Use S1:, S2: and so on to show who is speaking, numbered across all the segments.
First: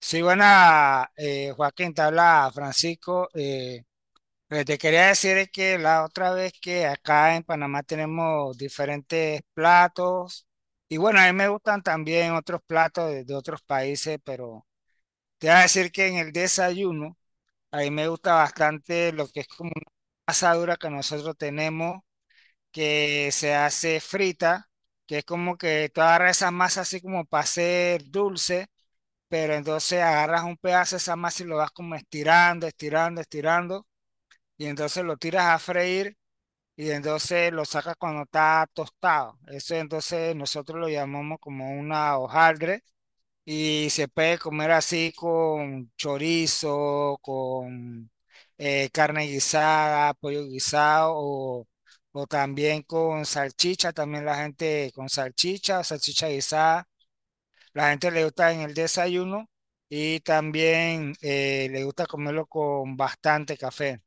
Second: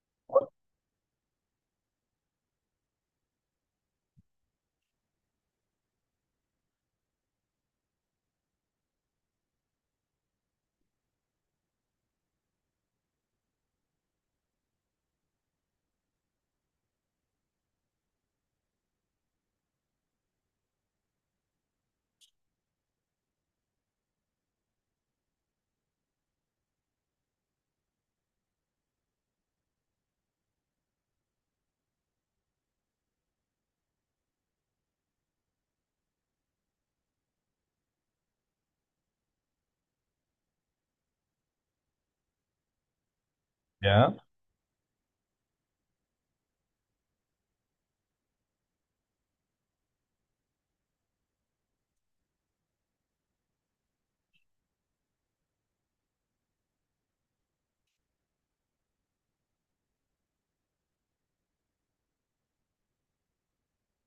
S1: Sí, buena, Joaquín, te habla Francisco. Lo que te quería decir es que la otra vez que acá en Panamá tenemos diferentes platos y bueno, a mí me gustan también otros platos de otros países, pero te voy a decir que en el desayuno a mí me gusta bastante lo que es como una asadura que nosotros tenemos que se hace frita, que es como que toda esa masa así como para hacer dulce, pero entonces agarras un pedazo de esa masa y lo vas como estirando, estirando, estirando, y entonces lo tiras a freír y entonces lo sacas cuando está tostado. Eso entonces nosotros lo llamamos como una hojaldre y se
S2: ¿Ya?
S1: puede comer así con chorizo, con carne guisada, pollo guisado o... O también con salchicha, también la gente con salchicha, salchicha guisada, la gente le gusta en el desayuno, y también le gusta comerlo con bastante café.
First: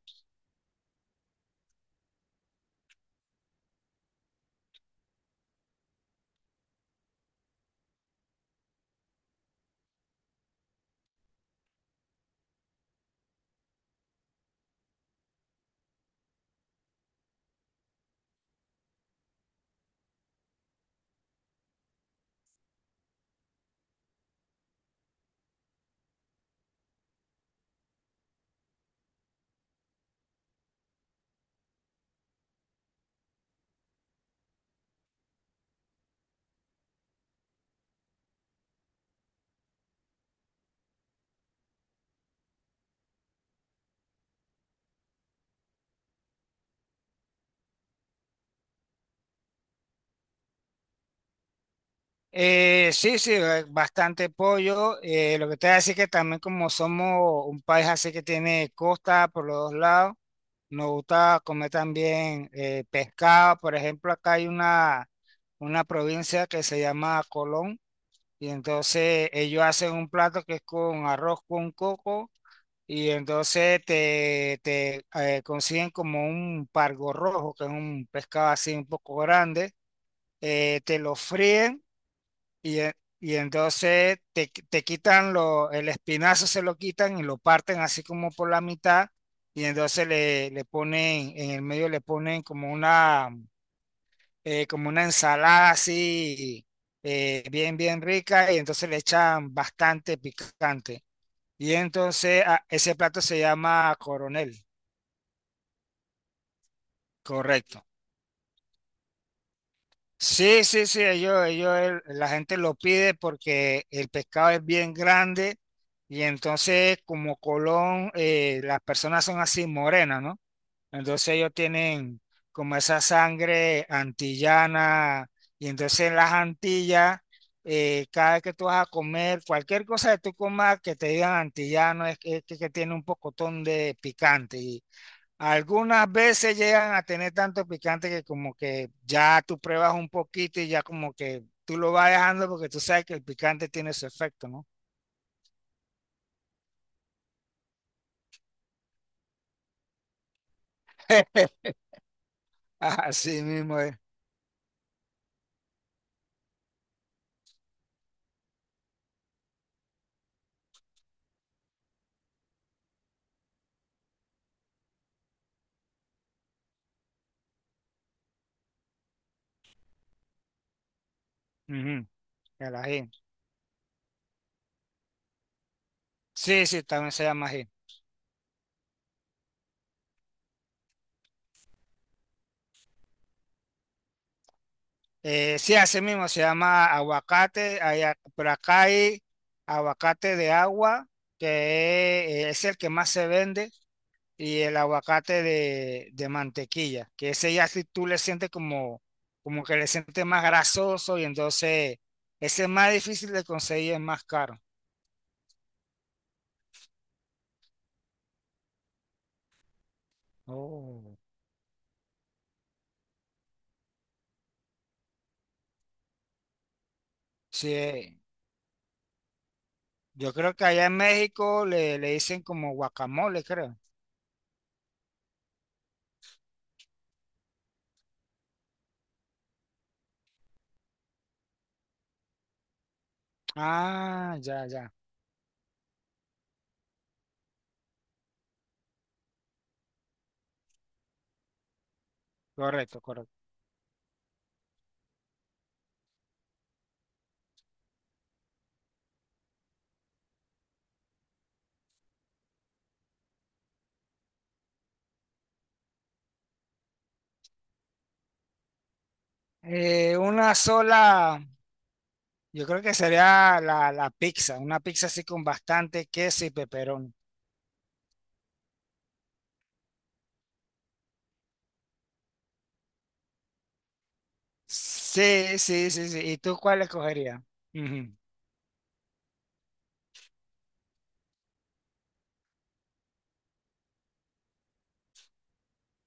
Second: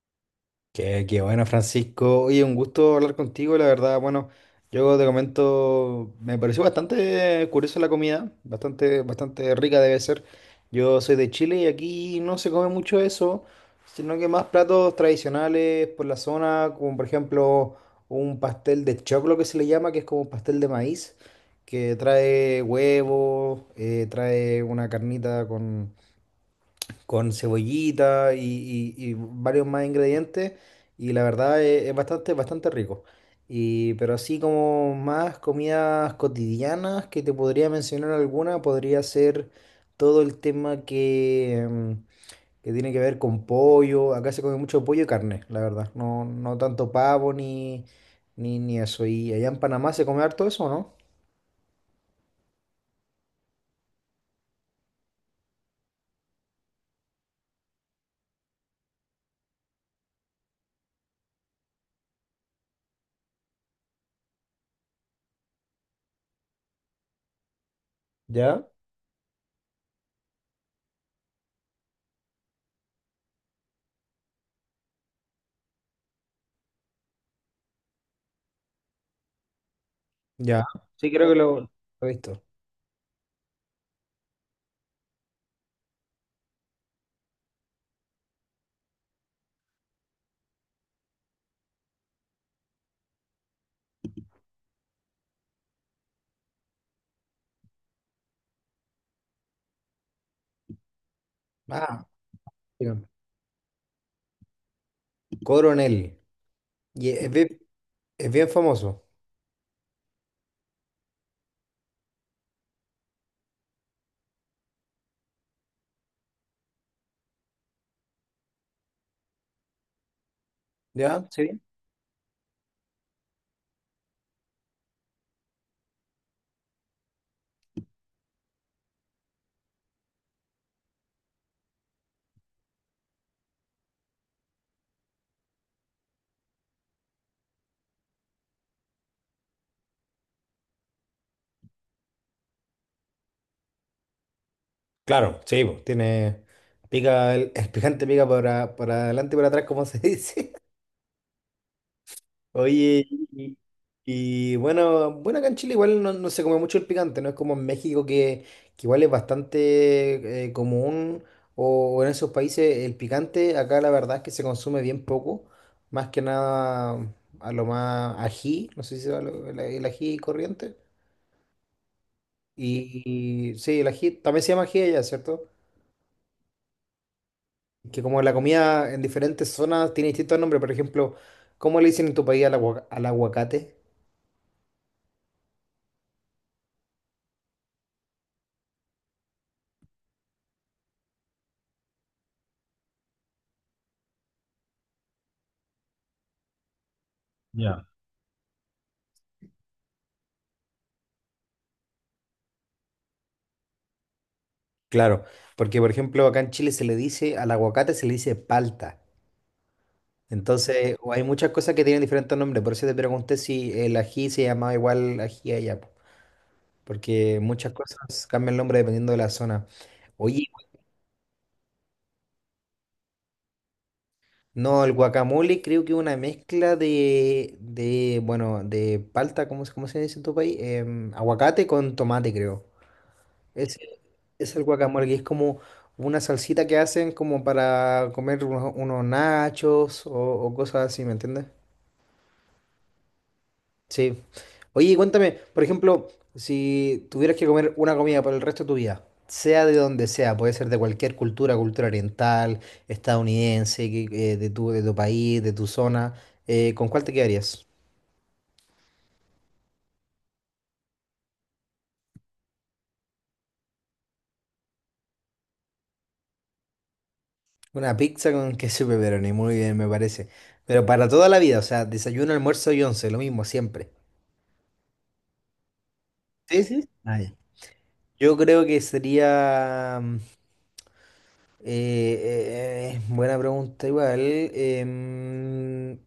S2: Qué bueno, Francisco. Oye, un gusto hablar contigo, la verdad. Bueno, yo te comento, me pareció bastante curiosa la comida, bastante, bastante rica debe ser. Yo soy de Chile y aquí no se come mucho eso, sino que más platos tradicionales por la zona, como por ejemplo un pastel de choclo que se le llama, que es como un pastel de maíz, que trae huevo, trae una carnita con cebollita y varios más ingredientes y la verdad es bastante, bastante rico. Y, pero así como más comidas cotidianas que te podría mencionar alguna, podría ser todo el tema que tiene que ver con pollo. Acá se come mucho pollo y carne, la verdad. No, no tanto pavo ni eso. Y allá en Panamá se come harto eso, ¿no?
S1: Sí, sí, bastante pollo. Lo que te voy a decir que también, como somos un país así que tiene costa por los dos lados, nos gusta comer también pescado. Por ejemplo, acá hay una provincia que se llama Colón, y
S2: ¿Ya?
S1: entonces ellos hacen un plato que es con arroz con coco. Y entonces te consiguen como un pargo rojo, que es un pescado así un poco grande,
S2: Ya.
S1: te
S2: Sí,
S1: lo
S2: creo que lo
S1: fríen
S2: he visto.
S1: y, e- y entonces te quitan lo, el espinazo, se lo quitan y lo parten así como por la mitad, y entonces le ponen, en el medio le ponen como una ensalada así, bien, bien rica, y entonces le echan bastante picante. Y
S2: Ah,
S1: entonces ese
S2: bien.
S1: plato se llama coronel.
S2: Coronel. Y es,
S1: Correcto.
S2: Es bien famoso,
S1: Sí, sí, sí, la gente lo pide porque el pescado es bien grande, y entonces como Colón, las personas son así morenas, ¿no?
S2: ¿ya?
S1: Entonces ellos
S2: ¿Sí?
S1: tienen como esa sangre antillana, y entonces en las Antillas, cada vez que tú vas a comer, cualquier cosa que tú comas que te digan antillano es que tiene un pocotón de picante, y algunas veces llegan a tener tanto picante que como que ya tú pruebas un poquito y ya como que tú lo vas dejando porque tú sabes que el picante tiene su efecto, ¿no?
S2: Claro, sí, po, tiene, pica, el, el picante pica para adelante y para atrás, como se dice. Oye,
S1: Así
S2: y,
S1: mismo es.
S2: y bueno, bueno, acá en Chile igual no, no se come mucho el picante, no es como en México que igual es bastante común, o en esos países el picante, acá la verdad es que se consume bien poco, más que nada a lo más ají, no sé si se llama lo- el ají corriente.
S1: Ujú, el ají.
S2: Y sí, el ají también se llama ají allá, ¿cierto?
S1: Sí, sí, también se llama ají.
S2: Que como la comida en diferentes zonas tiene distintos nombres, por ejemplo, ¿cómo le dicen en tu país al, agua- al aguacate?
S1: Sí, así mismo se llama aguacate, allá- pero acá hay aguacate de agua, que es el que más se vende. Y el aguacate de mantequilla, que ese ya si
S2: Ya.
S1: tú le sientes como, como que le sientes más grasoso, y entonces ese es más difícil de conseguir, es más caro.
S2: Claro, porque por ejemplo acá en Chile se le dice, al aguacate se le dice palta. Entonces, o
S1: Oh.
S2: hay muchas cosas que tienen diferentes nombres, por eso te pregunté si el ají se llamaba igual ají allá, po, porque muchas
S1: Sí,
S2: cosas cambian el nombre dependiendo de la zona.
S1: yo
S2: Oye,
S1: creo que allá en México le dicen como guacamole, creo.
S2: no, el guacamole creo que es una mezcla bueno, de palta, cómo se dice en tu país? Em, aguacate con tomate, creo. Es,
S1: Ah,
S2: es el
S1: ya, ya,
S2: guacamole, que es como una salsita que hacen como para comer unos nachos o cosas así, ¿me entiendes?
S1: correcto, correcto.
S2: Sí. Oye, y cuéntame, por ejemplo, si tuvieras que comer una comida por el resto de tu vida, sea de donde sea, puede ser de cualquier cultura, cultura oriental, estadounidense, que- de tu país, de tu zona, ¿con cuál te quedarías?
S1: Una sola, yo creo que sería la pizza, una pizza así con bastante queso y peperón.
S2: Una pizza con queso y pepperoni, muy bien, me parece. Pero para toda la vida, o sea, desayuno, almuerzo y once, lo mismo, siempre.
S1: Sí, sí, sí, sí. ¿Y tú
S2: Sí,
S1: cuál
S2: sí. Ah, ya.
S1: escogerías? Ujú.
S2: Yo creo que sería... buena pregunta igual.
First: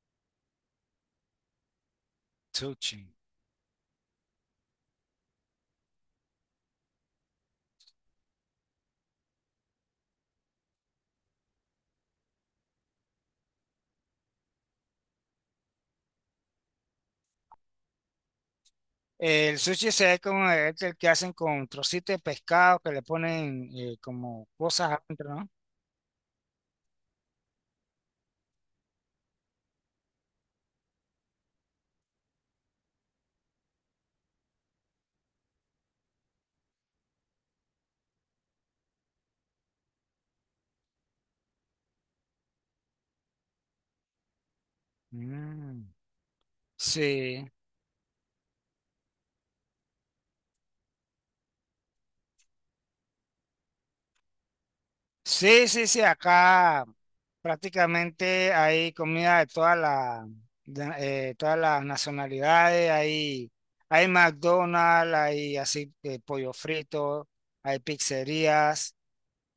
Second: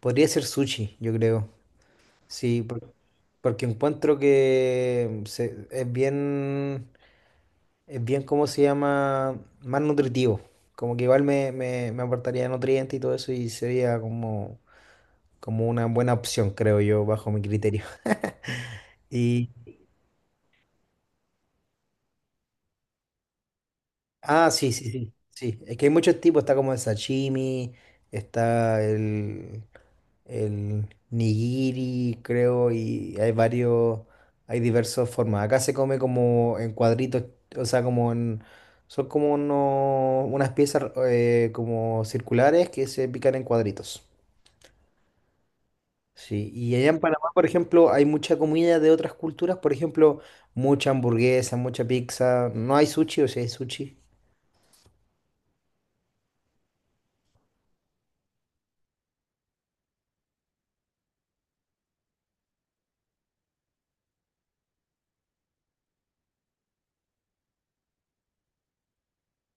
S2: Podría ser sushi, yo creo. Sí,
S1: Sushi.
S2: porque encuentro es bien, ¿cómo se llama? Más nutritivo. Como que igual me aportaría nutrientes y todo eso y sería como, como una buena opción, creo yo, bajo mi criterio. Y,
S1: El sushi se ve como el que hacen con trocitos de pescado que le ponen, como
S2: ah, sí, sí,
S1: cosas
S2: sí,
S1: adentro, ¿no?
S2: sí. Es que hay muchos tipos, está como el sashimi, está el nigiri, creo, y hay varios, hay diversas formas. Acá se come como en cuadritos, o sea, como en, son como uno- unas piezas como circulares que se pican en cuadritos.
S1: Mm.
S2: Sí, y allá en Panamá,
S1: Sí,
S2: por ejemplo, hay mucha comida de otras culturas, por ejemplo, mucha hamburguesa, mucha pizza. No hay sushi, o sea, hay sushi.
S1: sí, sí, sí, acá prácticamente hay comida de todas las, todas las nacionalidades, hay McDonald's, hay así pollo frito, hay pizzerías.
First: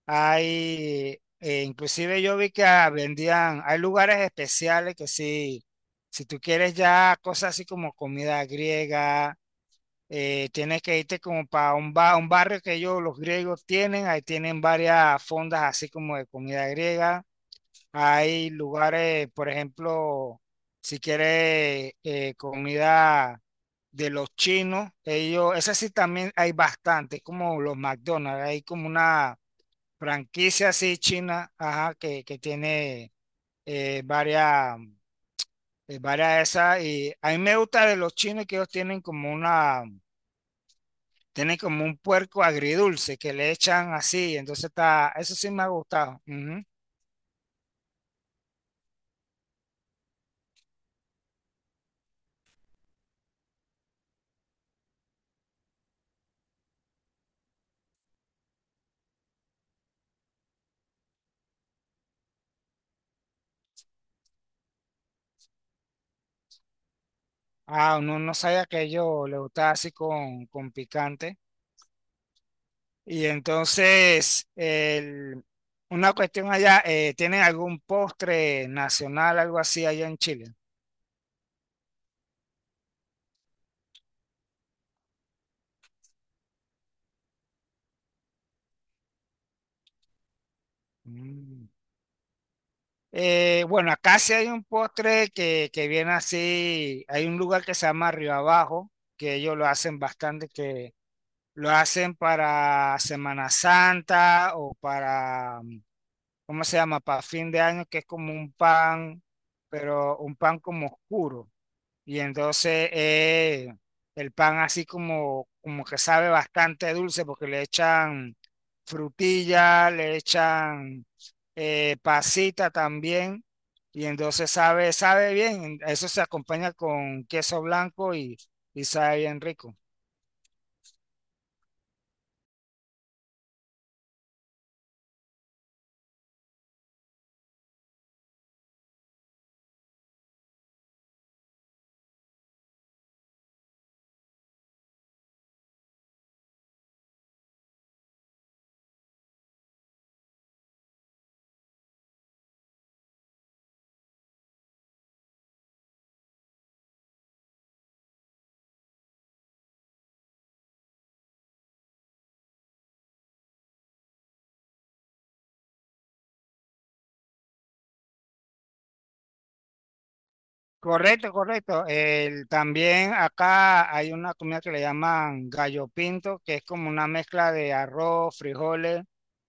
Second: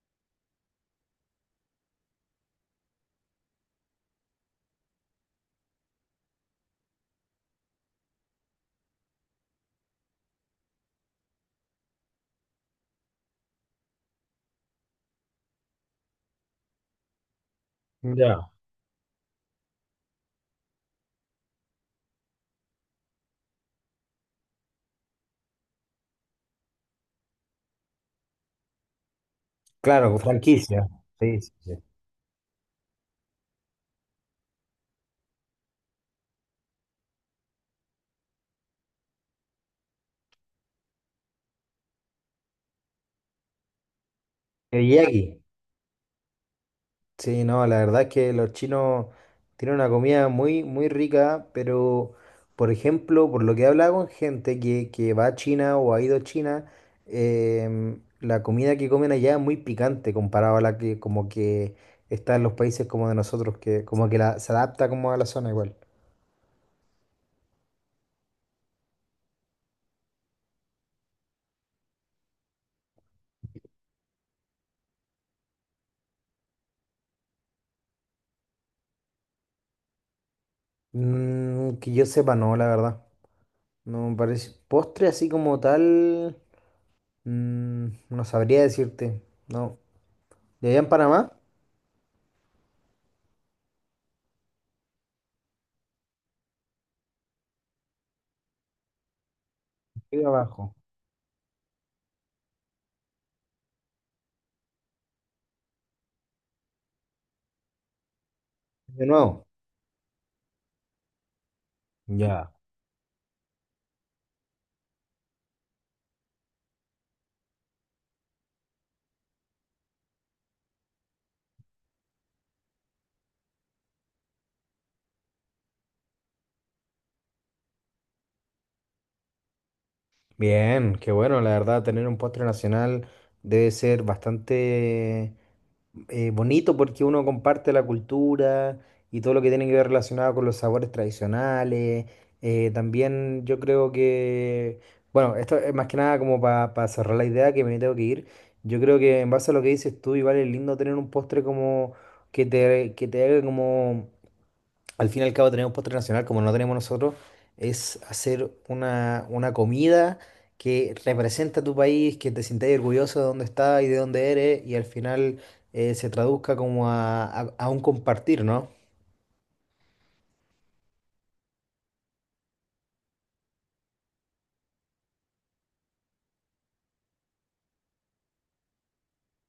S1: Hay, inclusive yo vi que vendían, hay lugares especiales que sí, si tú quieres ya cosas así como comida griega, tienes que irte como para un, un barrio que ellos, los griegos tienen, ahí tienen varias fondas así como de comida griega. Hay
S2: Ya.
S1: lugares, por ejemplo, si quieres comida de los chinos, ellos, esa sí también hay bastante, como los McDonald's, hay como una
S2: Claro, con
S1: franquicia
S2: franquicia.
S1: así
S2: Sí,
S1: china,
S2: sí, sí.
S1: ajá, que tiene eh, varias, varias de esas. Y a mí me gusta de los chinos que ellos tienen como una, tienen como un puerco agridulce que le echan así. Entonces está, eso
S2: Teriyaki.
S1: sí me ha gustado. Ujú.
S2: Sí, no, la verdad es que los chinos tienen una comida muy, muy rica, pero, por ejemplo, por lo que he hablado con gente que va a China o ha ido a China, em, la comida que comen allá es muy picante comparado a la que como que está en los países como de nosotros, que como que la, se adapta como a la zona igual.
S1: Ah, no, no sabía que a ellos les gustaba así con picante. Y entonces, una cuestión allá, ¿tienen algún postre nacional, algo así allá en Chile?
S2: Que yo sepa, no, la verdad. No me parece. Postre así como tal, no sabría decirte. No. ¿De allá en Panamá?
S1: Mm. Bueno, acá sí hay un postre que viene así. Hay un lugar que se llama Río Abajo, que ellos lo hacen
S2: Y de
S1: bastante,
S2: abajo.
S1: que lo hacen para Semana Santa o para, ¿cómo se llama? Para fin de año, que es como un
S2: De
S1: pan,
S2: nuevo.
S1: pero un pan como oscuro. Y
S2: Ya.
S1: entonces el pan así como, como que sabe bastante dulce porque le echan frutilla, le echan pasita también. Y entonces sabe, sabe bien. Eso se acompaña con queso blanco, y sabe bien rico.
S2: Bien, qué bueno, la verdad, tener un postre nacional debe ser bastante bonito porque uno comparte la cultura y todo lo que tiene que ver relacionado con los sabores tradicionales. También yo creo que, bueno, esto es más que nada como para cerrar la idea que me tengo que ir. Yo creo que en base a lo que dices tú, igual es lindo tener un postre como que te haga como al fin y al cabo tenemos postre nacional, como no tenemos nosotros, es hacer una comida que representa tu país, que te sientas orgulloso de dónde estás y de dónde eres, y al final se traduzca como a un compartir, ¿no?
S1: Correcto, correcto. También acá hay una comida que le llaman gallo pinto, que es como una mezcla de arroz, frijoles,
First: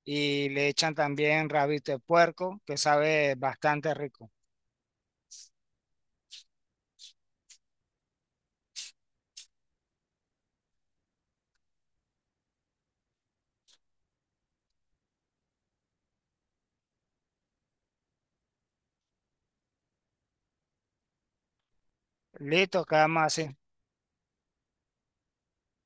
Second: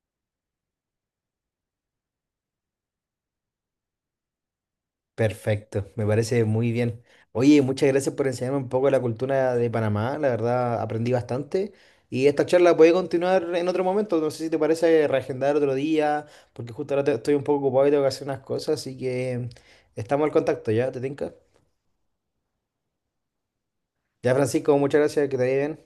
S1: y le echan también rabito de puerco, que sabe bastante rico.
S2: Perfecto, me parece muy bien. Oye, muchas gracias por enseñarme un poco de la cultura de Panamá, la verdad aprendí bastante y esta charla puede continuar en otro momento, no sé si te parece reagendar otro día, porque justo ahora estoy un poco ocupado y tengo que hacer unas cosas, así que estamos al contacto, ¿ya? ¿Te tinca?
S1: Listo, quedamos así.
S2: Ya, Francisco, muchas gracias, que te vaya bien.